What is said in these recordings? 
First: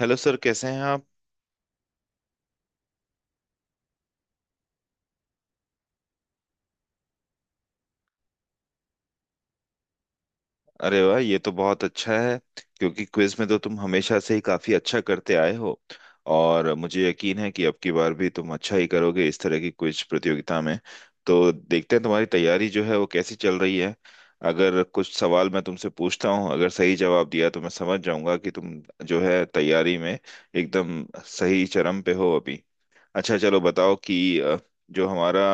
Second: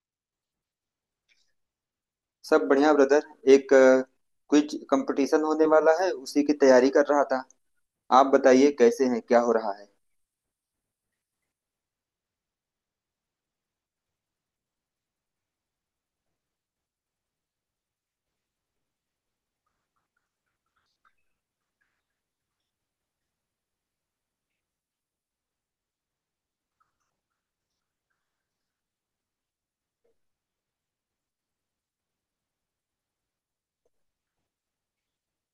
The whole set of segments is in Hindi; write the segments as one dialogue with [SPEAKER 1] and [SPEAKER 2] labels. [SPEAKER 1] हेलो सर, कैसे हैं आप?
[SPEAKER 2] सब बढ़िया ब्रदर। एक क्विज कंपटीशन होने वाला है, उसी की तैयारी कर रहा था। आप बताइए कैसे हैं, क्या हो रहा है।
[SPEAKER 1] अरे वाह, ये तो बहुत अच्छा है। क्योंकि क्विज में तो तुम हमेशा से ही काफी अच्छा करते आए हो, और मुझे यकीन है कि अब की बार भी तुम अच्छा ही करोगे इस तरह की क्विज प्रतियोगिता में। तो देखते हैं तुम्हारी तैयारी जो है वो कैसी चल रही है। अगर कुछ सवाल मैं तुमसे पूछता हूँ, अगर सही जवाब दिया तो मैं समझ जाऊंगा कि तुम जो है तैयारी में एकदम सही चरम पे हो अभी। अच्छा, चलो बताओ कि जो हमारा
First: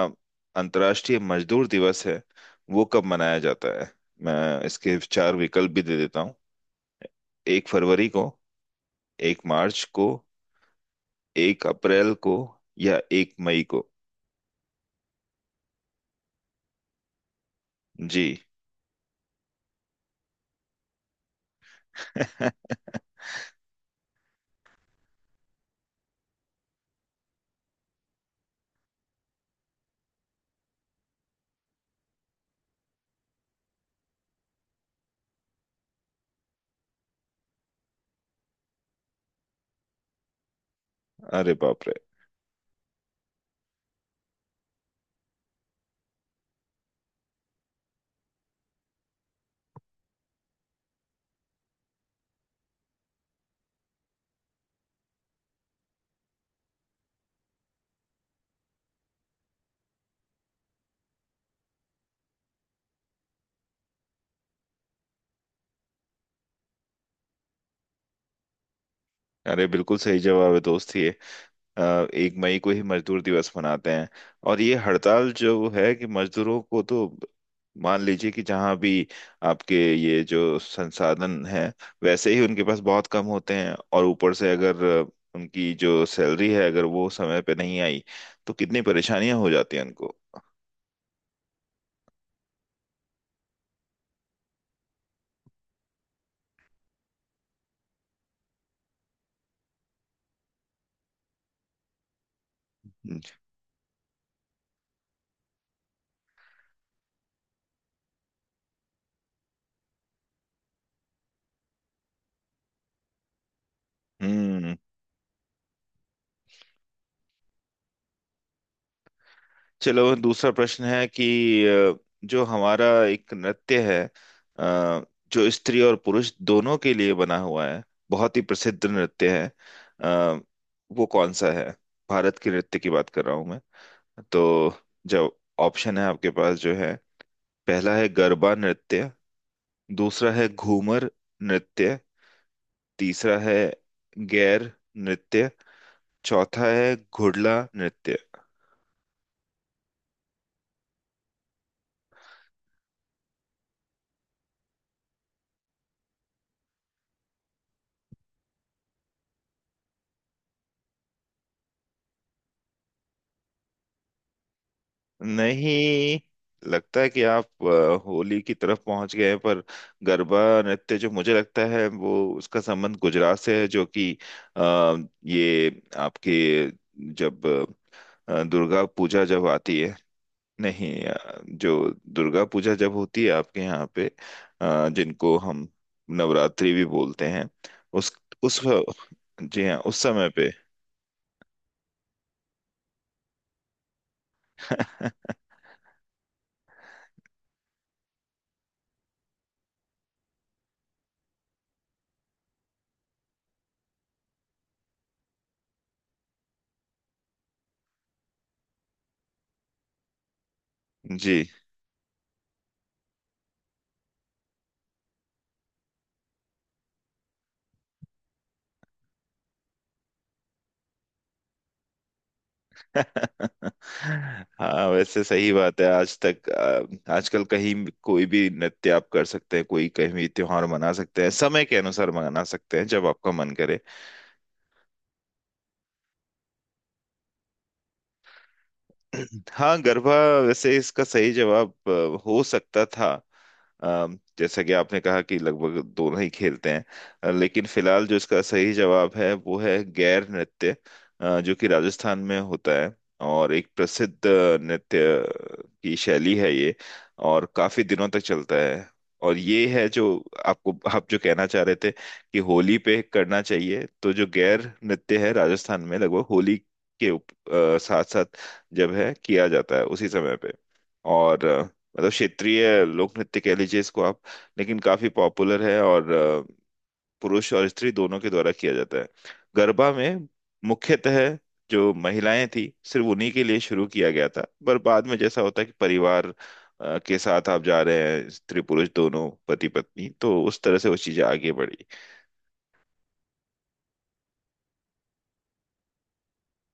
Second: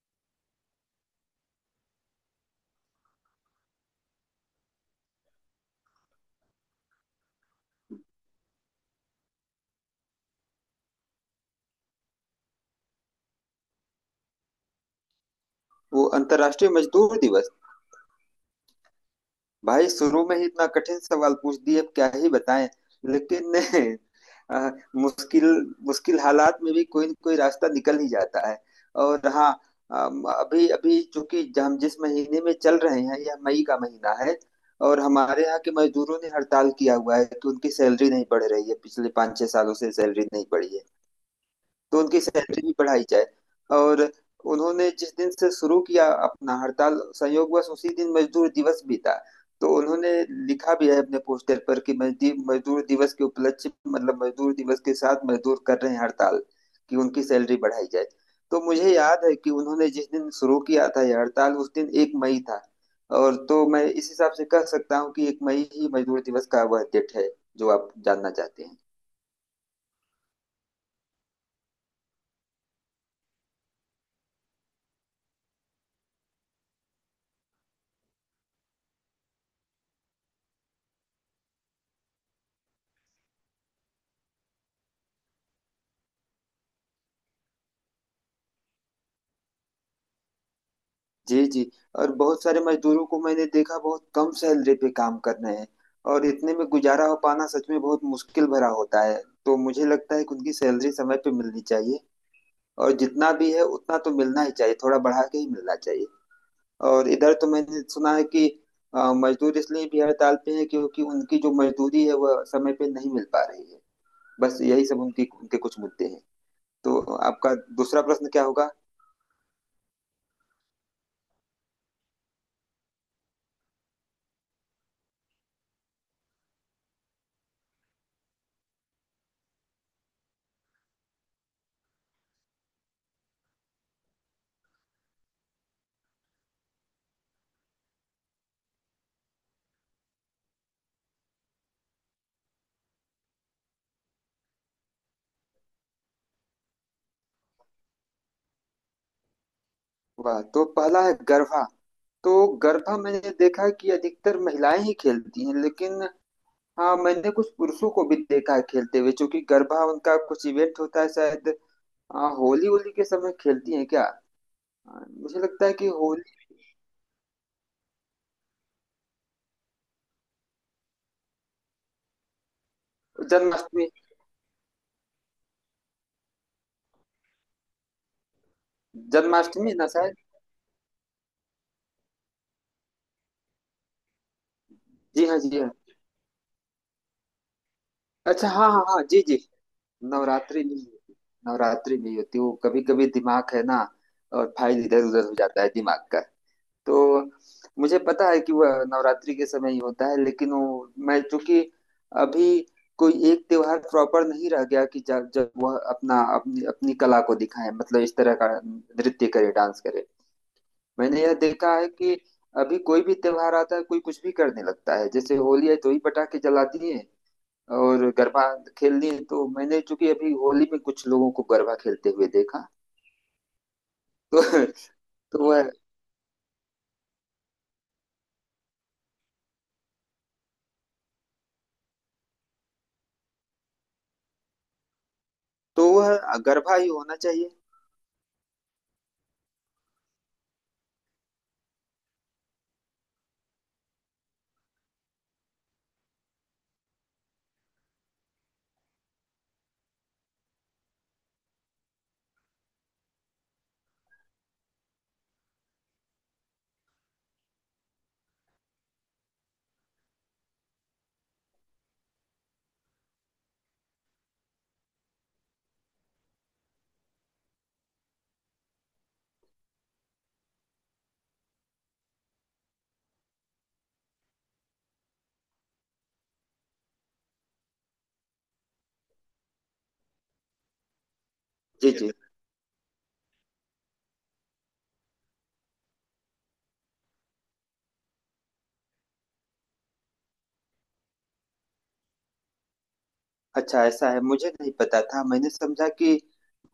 [SPEAKER 1] अंतर्राष्ट्रीय मजदूर दिवस है, वो कब मनाया जाता है? मैं इसके चार विकल्प भी दे देता हूँ। 1 फरवरी को, 1 मार्च को, 1 अप्रैल को, या 1 मई को।
[SPEAKER 2] वो अंतर्राष्ट्रीय मजदूर दिवस?
[SPEAKER 1] जी।
[SPEAKER 2] भाई शुरू में ही इतना कठिन सवाल पूछ दिए, अब क्या ही बताएं। लेकिन अ, मुश्किल मुश्किल हालात में भी कोई न कोई रास्ता निकल ही जाता है। और हाँ, अभी अभी चूंकि हम जिस महीने में चल रहे हैं यह मई का महीना है। और हमारे यहाँ के मजदूरों ने हड़ताल किया हुआ है कि उनकी सैलरी नहीं बढ़ रही है, पिछले पाँच छह सालों से सैलरी नहीं बढ़ी है।
[SPEAKER 1] अरे बाप रे!
[SPEAKER 2] तो उनकी सैलरी भी बढ़ाई जाए। और उन्होंने जिस दिन से शुरू किया अपना हड़ताल, संयोगवश उसी दिन मजदूर दिवस भी था। तो उन्होंने लिखा भी है अपने पोस्टर पर कि मजदूर दिवस के उपलक्ष्य, मतलब मजदूर दिवस के साथ मजदूर कर रहे हैं हड़ताल कि उनकी सैलरी बढ़ाई जाए। तो मुझे याद है कि उन्होंने जिस दिन शुरू किया था यह हड़ताल उस दिन एक मई था। और तो मैं इस हिसाब से कह सकता हूँ कि एक मई ही मजदूर दिवस का वह डेट है जो आप जानना चाहते हैं।
[SPEAKER 1] अरे, बिल्कुल सही जवाब है दोस्त ये। अ, 1 मई को ही मजदूर दिवस मनाते हैं। और ये हड़ताल जो है, कि मजदूरों को तो मान लीजिए कि जहाँ भी आपके ये जो संसाधन हैं वैसे ही उनके पास बहुत कम होते हैं, और ऊपर से अगर उनकी जो सैलरी है अगर वो समय पे नहीं आई तो कितनी परेशानियां हो जाती हैं उनको।
[SPEAKER 2] जी जी। और बहुत सारे मजदूरों को मैंने देखा बहुत कम सैलरी पे काम कर रहे हैं। और इतने में गुजारा हो पाना सच में बहुत मुश्किल भरा होता है। तो मुझे लगता है कि उनकी सैलरी समय पे मिलनी चाहिए। और
[SPEAKER 1] हम्म।
[SPEAKER 2] जितना भी है उतना तो मिलना ही चाहिए, थोड़ा बढ़ा के ही मिलना चाहिए। और इधर तो मैंने सुना है कि मजदूर इसलिए भी हड़ताल पे है क्योंकि उनकी जो मजदूरी है वह समय पे नहीं मिल पा रही है। बस
[SPEAKER 1] हम्म।
[SPEAKER 2] यही सब उनकी उनके कुछ मुद्दे हैं। तो आपका दूसरा प्रश्न क्या होगा?
[SPEAKER 1] चलो, दूसरा प्रश्न है कि अ, जो हमारा एक नृत्य है, अ, जो स्त्री और पुरुष दोनों के लिए बना हुआ है, बहुत ही प्रसिद्ध नृत्य है, अ, वो कौन सा है? भारत के नृत्य की बात कर रहा हूं मैं। तो जो ऑप्शन है आपके पास जो है, पहला है गरबा नृत्य, दूसरा है घूमर नृत्य, तीसरा है गैर नृत्य, चौथा है घुड़ला नृत्य।
[SPEAKER 2] वाह, तो पहला है गरबा। तो गरबा मैंने देखा है कि अधिकतर महिलाएं ही खेलती हैं, लेकिन हाँ मैंने कुछ पुरुषों को भी देखा है खेलते हुए क्योंकि गरबा उनका कुछ इवेंट होता है शायद। हाँ, होली होली के समय खेलती हैं क्या? हाँ, मुझे लगता है कि
[SPEAKER 1] नहीं,
[SPEAKER 2] होली।
[SPEAKER 1] लगता है कि आप होली की तरफ पहुंच गए, पर गरबा नृत्य जो मुझे लगता है वो उसका संबंध गुजरात से है, जो
[SPEAKER 2] जन्माष्टमी।
[SPEAKER 1] कि अ, ये आपके, जब दुर्गा पूजा जब
[SPEAKER 2] जन्माष्टमी
[SPEAKER 1] आती
[SPEAKER 2] ना
[SPEAKER 1] है।
[SPEAKER 2] शायद।
[SPEAKER 1] नहीं, जो दुर्गा पूजा जब होती है आपके यहाँ पे,
[SPEAKER 2] जी
[SPEAKER 1] जिनको
[SPEAKER 2] हाँ जी
[SPEAKER 1] हम
[SPEAKER 2] हाँ।
[SPEAKER 1] नवरात्रि भी बोलते हैं, उस
[SPEAKER 2] अच्छा,
[SPEAKER 1] उस
[SPEAKER 2] हाँ हाँ हाँ, जी जी।
[SPEAKER 1] जी हाँ उस समय पे।
[SPEAKER 2] नवरात्रि नहीं होती। नवरात्रि नहीं होती, वो कभी कभी दिमाग है ना और फाइल इधर उधर हो जाता है दिमाग का। तो मुझे पता है कि वह नवरात्रि के समय ही होता है, लेकिन वो मैं चूंकि अभी कोई एक त्योहार प्रॉपर नहीं रह गया कि जब जब वह अपना अपनी अपनी कला को दिखाए, मतलब इस तरह का नृत्य करे, डांस करे। मैंने यह
[SPEAKER 1] जी।
[SPEAKER 2] देखा है कि अभी कोई भी त्योहार आता है कोई कुछ भी करने लगता है। जैसे होली है तो ही पटाखे जलाती है और गरबा खेलनी है तो मैंने चूंकि अभी होली में कुछ लोगों को गरबा खेलते हुए देखा। तो
[SPEAKER 1] हाँ, वैसे
[SPEAKER 2] तो
[SPEAKER 1] सही
[SPEAKER 2] वह
[SPEAKER 1] बात है आज तक। आजकल कहीं कोई भी नृत्य आप कर सकते हैं, कोई कहीं भी त्योहार मना सकते हैं, समय के अनुसार मना सकते हैं जब आपका मन करे।
[SPEAKER 2] तो वह गरबा ही होना चाहिए।
[SPEAKER 1] हाँ, गरबा। वैसे इसका सही जवाब हो सकता था, जैसा कि आपने कहा कि लगभग दोनों ही खेलते हैं। लेकिन फिलहाल जो इसका सही जवाब है वो है गैर नृत्य, जो कि राजस्थान में होता है, और एक प्रसिद्ध नृत्य की शैली है ये, और काफी दिनों तक चलता है। और ये है जो आपको, आप जो कहना चाह रहे थे कि होली पे करना चाहिए, तो जो गैर नृत्य है राजस्थान में लगभग होली के साथ साथ जब है किया जाता है उसी समय पे। और मतलब क्षेत्रीय लोक नृत्य कह लीजिए इसको आप। लेकिन काफी पॉपुलर है, और पुरुष और स्त्री दोनों के द्वारा किया जाता है। गरबा में मुख्यतः
[SPEAKER 2] जी
[SPEAKER 1] जो
[SPEAKER 2] जी।
[SPEAKER 1] महिलाएं थी सिर्फ उन्हीं के लिए शुरू किया गया था। पर बाद में जैसा होता है कि परिवार के साथ आप जा रहे हैं, स्त्री पुरुष दोनों, पति पत्नी, तो उस तरह से वो चीजें आगे बढ़ी।
[SPEAKER 2] अच्छा ऐसा है, मुझे नहीं पता था। मैंने समझा कि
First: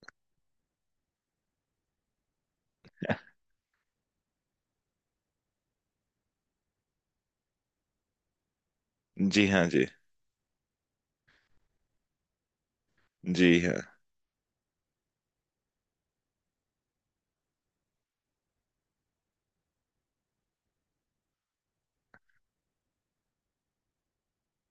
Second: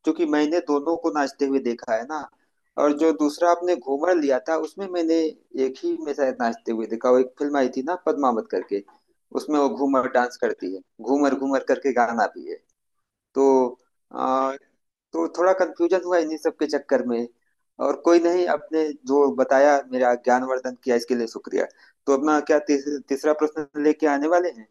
[SPEAKER 2] क्योंकि मैंने दोनों को नाचते हुए देखा है ना। और जो दूसरा आपने घूमर लिया था उसमें मैंने एक ही में शायद नाचते हुए देखा। वो एक फिल्म आई थी ना पद्मावत करके,
[SPEAKER 1] जी
[SPEAKER 2] उसमें
[SPEAKER 1] हाँ।
[SPEAKER 2] वो
[SPEAKER 1] जी।
[SPEAKER 2] घूमर डांस करती है, घूमर घूमर करके गाना भी है। तो
[SPEAKER 1] जी हाँ।
[SPEAKER 2] आ, तो थोड़ा कंफ्यूजन हुआ इन्हीं सब के चक्कर में। और कोई नहीं, आपने जो बताया मेरा ज्ञानवर्धन किया, इसके लिए शुक्रिया। तो अपना क्या तीसरा प्रश्न लेके आने वाले हैं।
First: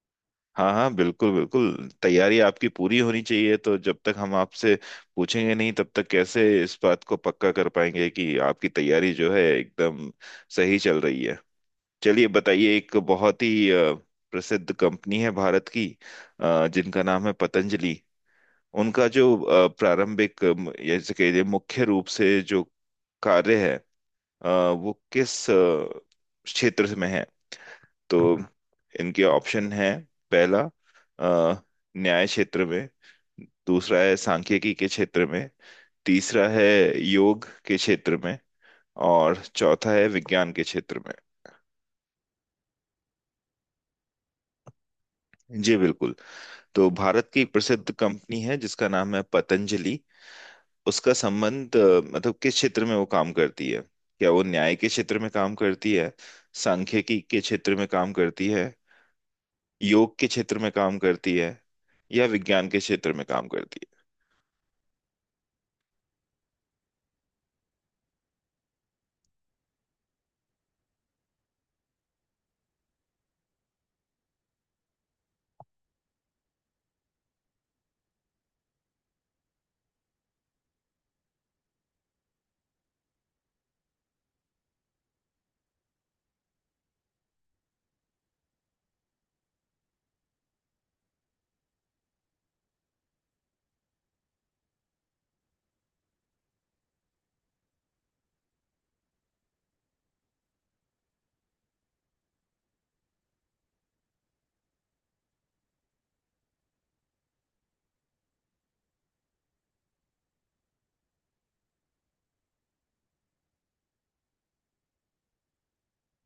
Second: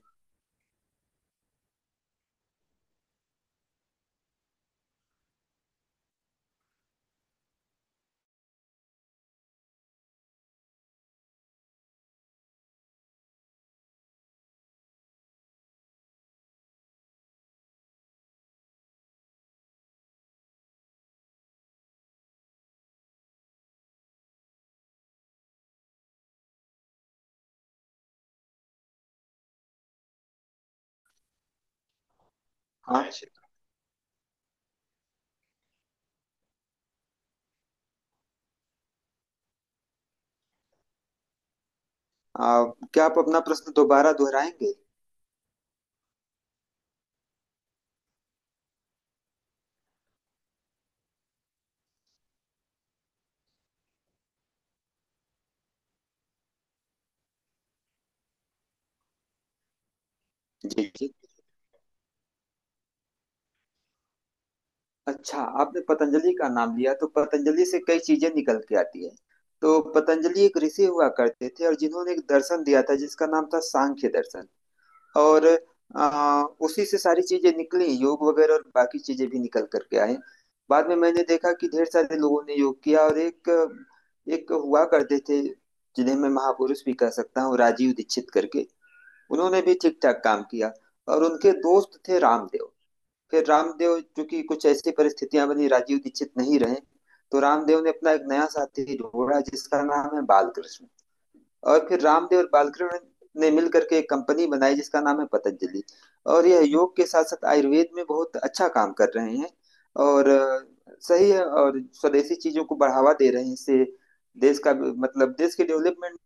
[SPEAKER 1] हाँ हाँ, बिल्कुल बिल्कुल, तैयारी आपकी पूरी होनी चाहिए, तो जब तक हम आपसे पूछेंगे नहीं तब तक कैसे इस बात को पक्का कर पाएंगे कि आपकी तैयारी जो है एकदम सही चल रही है। चलिए बताइए, एक बहुत ही प्रसिद्ध कंपनी है भारत की, जिनका नाम है पतंजलि। उनका जो प्रारंभिक, जैसे कहिए मुख्य रूप से जो कार्य है, वो किस क्षेत्र में है? तो इनके ऑप्शन है, पहला अ, न्याय क्षेत्र में,
[SPEAKER 2] हाँ।
[SPEAKER 1] दूसरा है सांख्यिकी के क्षेत्र में, तीसरा है योग के क्षेत्र में, और चौथा है विज्ञान के क्षेत्र में।
[SPEAKER 2] आ, क्या आप अपना प्रश्न दोबारा दोहराएंगे?
[SPEAKER 1] जी बिल्कुल। तो भारत की एक प्रसिद्ध कंपनी है जिसका नाम है पतंजलि। उसका संबंध मतलब किस क्षेत्र में वो काम करती है? क्या वो न्याय के क्षेत्र में काम करती है, सांख्यिकी के क्षेत्र में काम करती है, योग के क्षेत्र में
[SPEAKER 2] जी
[SPEAKER 1] काम
[SPEAKER 2] जी।
[SPEAKER 1] करती है, या विज्ञान के क्षेत्र में काम करती है?
[SPEAKER 2] अच्छा आपने पतंजलि का नाम लिया, तो पतंजलि से कई चीजें निकल के आती है। तो पतंजलि एक ऋषि हुआ करते थे और जिन्होंने एक दर्शन दिया था जिसका नाम था सांख्य दर्शन। और उसी से सारी चीजें निकली, योग वगैरह और बाकी चीजें भी निकल करके आए। बाद में मैंने देखा कि ढेर सारे लोगों ने योग किया। और एक एक हुआ करते थे जिन्हें मैं महापुरुष भी कह सकता हूँ, राजीव दीक्षित करके। उन्होंने भी ठीक ठाक काम किया और उनके दोस्त थे रामदेव। फिर रामदेव, चूंकि कुछ ऐसी परिस्थितियां बनी राजीव दीक्षित नहीं रहे, तो रामदेव ने अपना एक नया साथी ढूंढा जिसका नाम है बालकृष्ण। और फिर रामदेव और बालकृष्ण ने मिल करके एक कंपनी बनाई जिसका नाम है पतंजलि। और यह योग के साथ साथ आयुर्वेद में बहुत अच्छा काम कर रहे हैं। और सही है, और स्वदेशी चीजों को बढ़ावा दे रहे हैं। इससे देश का, मतलब देश के डेवलपमेंट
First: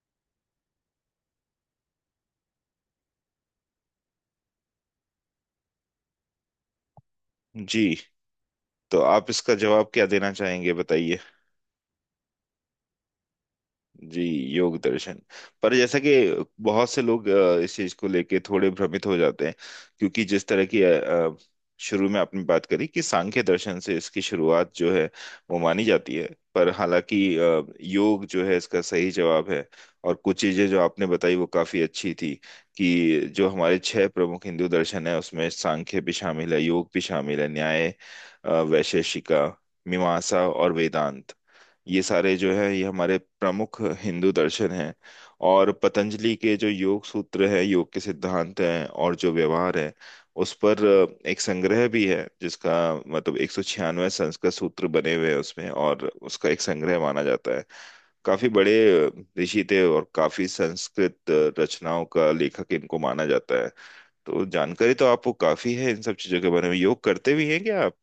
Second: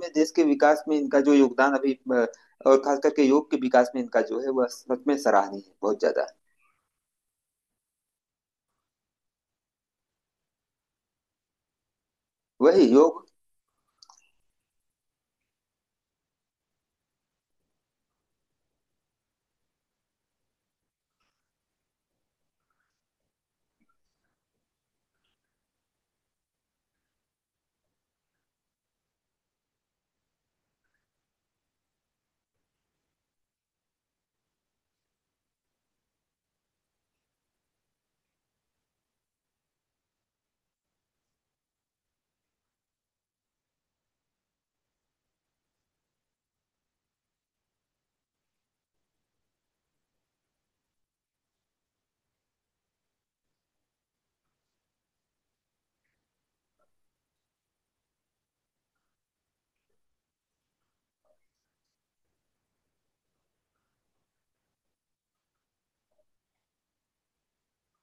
[SPEAKER 2] में, देश के विकास में इनका जो योगदान अभी और खास करके योग के विकास में इनका जो है वह सच में सराहनीय है, बहुत ज्यादा।
[SPEAKER 1] जी। तो आप इसका जवाब क्या देना चाहेंगे, बताइए।
[SPEAKER 2] वही, योग।
[SPEAKER 1] जी, योग दर्शन। पर जैसा कि बहुत से लोग इस चीज को लेके थोड़े भ्रमित हो जाते हैं, क्योंकि जिस तरह की शुरू में आपने बात करी कि सांख्य दर्शन से इसकी शुरुआत जो है वो मानी जाती है। पर हालांकि योग जो है इसका सही जवाब है। और कुछ चीजें जो आपने बताई वो काफी अच्छी थी, कि जो हमारे छह प्रमुख हिंदू दर्शन है उसमें सांख्य भी शामिल है, योग भी शामिल है, न्याय, वैशेषिका, मीमांसा और वेदांत। ये सारे जो है ये हमारे प्रमुख हिंदू दर्शन हैं। और पतंजलि के जो योग सूत्र हैं, योग के सिद्धांत हैं और जो व्यवहार है, उस पर एक संग्रह भी है, जिसका मतलब 196 संस्कृत सूत्र बने हुए हैं उसमें, और उसका एक संग्रह माना जाता है। काफी बड़े अ, ऋषि थे, और काफी संस्कृत रचनाओं का लेखक इनको माना जाता है। तो जानकारी तो आपको काफी है इन सब चीजों के बारे में। योग करते भी हैं क्या आप?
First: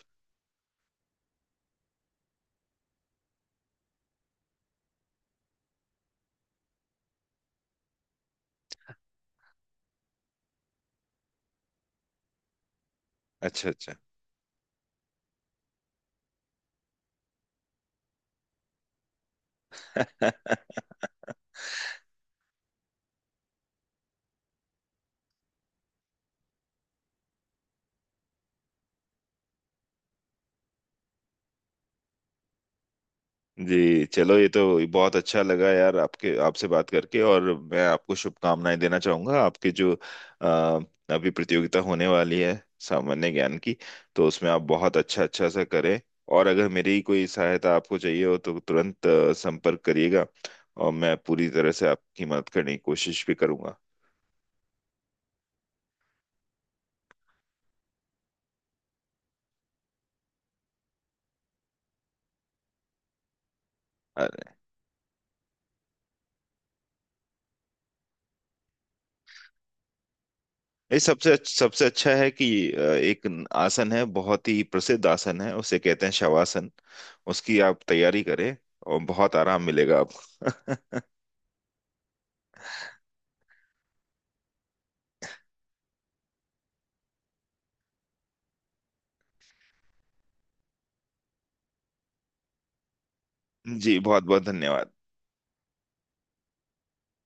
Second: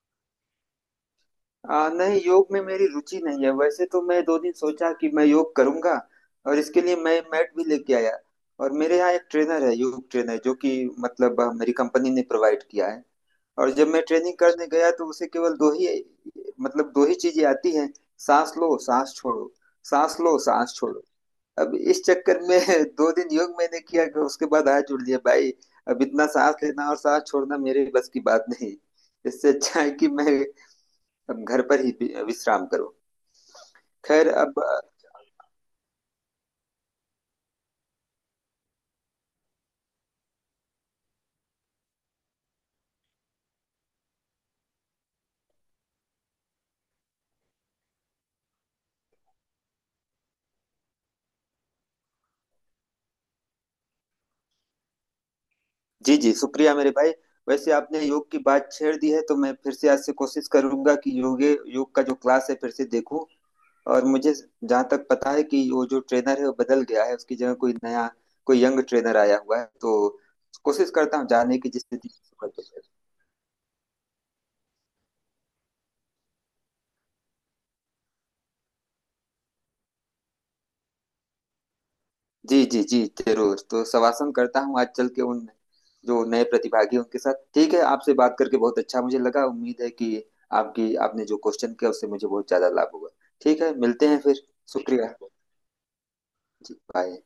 [SPEAKER 2] नहीं, योग में मेरी रुचि नहीं है। वैसे तो मैं दो दिन सोचा कि मैं योग करूंगा और इसके लिए मैं मैट भी लेके आया। और मेरे यहाँ एक ट्रेनर है, योग ट्रेनर, जो कि मतलब मेरी कंपनी ने प्रोवाइड किया है।
[SPEAKER 1] अच्छा
[SPEAKER 2] और जब
[SPEAKER 1] अच्छा।
[SPEAKER 2] मैं ट्रेनिंग करने गया तो उसे केवल दो ही, मतलब दो ही चीजें आती हैं। सांस लो सांस छोड़ो, सांस लो सांस छोड़ो। अब इस चक्कर में दो दिन योग मैंने किया, उसके बाद हाथ जोड़ लिया भाई। अब इतना सांस लेना और सांस छोड़ना मेरे बस की बात नहीं। इससे अच्छा है कि मैं अब घर पर ही विश्राम करूं।
[SPEAKER 1] जी,
[SPEAKER 2] खैर
[SPEAKER 1] चलो ये तो
[SPEAKER 2] अब।
[SPEAKER 1] बहुत अच्छा लगा यार, आपके आपसे बात करके। और मैं आपको शुभकामनाएं देना चाहूंगा, आपके जो अ, अभी प्रतियोगिता होने वाली है सामान्य ज्ञान की, तो उसमें आप बहुत अच्छा अच्छा सा करें। और अगर मेरी कोई सहायता आपको चाहिए हो तो तुरंत संपर्क करिएगा, और मैं पूरी तरह से आपकी मदद करने की कोशिश भी करूंगा।
[SPEAKER 2] जी जी, शुक्रिया मेरे भाई। वैसे आपने योग की बात छेड़ दी है, तो मैं फिर से आज से कोशिश करूंगा कि योग का जो क्लास है फिर से देखूं। और मुझे जहां तक पता है कि वो जो ट्रेनर है वो बदल गया है, उसकी जगह कोई नया, कोई यंग ट्रेनर आया हुआ है। तो कोशिश
[SPEAKER 1] ये
[SPEAKER 2] करता हूँ
[SPEAKER 1] सबसे
[SPEAKER 2] जाने की
[SPEAKER 1] सबसे
[SPEAKER 2] जिससे।
[SPEAKER 1] अच्छा है कि एक आसन है, बहुत ही प्रसिद्ध आसन है, उसे कहते हैं शवासन। उसकी आप तैयारी करें, और बहुत आराम मिलेगा आपको।
[SPEAKER 2] जी जी जी, जरूर। तो शवासन करता हूँ आज चल के उन जो नए प्रतिभागी हैं उनके साथ। ठीक है, आपसे बात करके बहुत अच्छा मुझे लगा। उम्मीद है कि आपकी आपने जो क्वेश्चन किया उससे मुझे बहुत ज्यादा लाभ हुआ। ठीक है,
[SPEAKER 1] जी,
[SPEAKER 2] मिलते हैं
[SPEAKER 1] बहुत
[SPEAKER 2] फिर।
[SPEAKER 1] बहुत धन्यवाद।
[SPEAKER 2] शुक्रिया। जी बाय।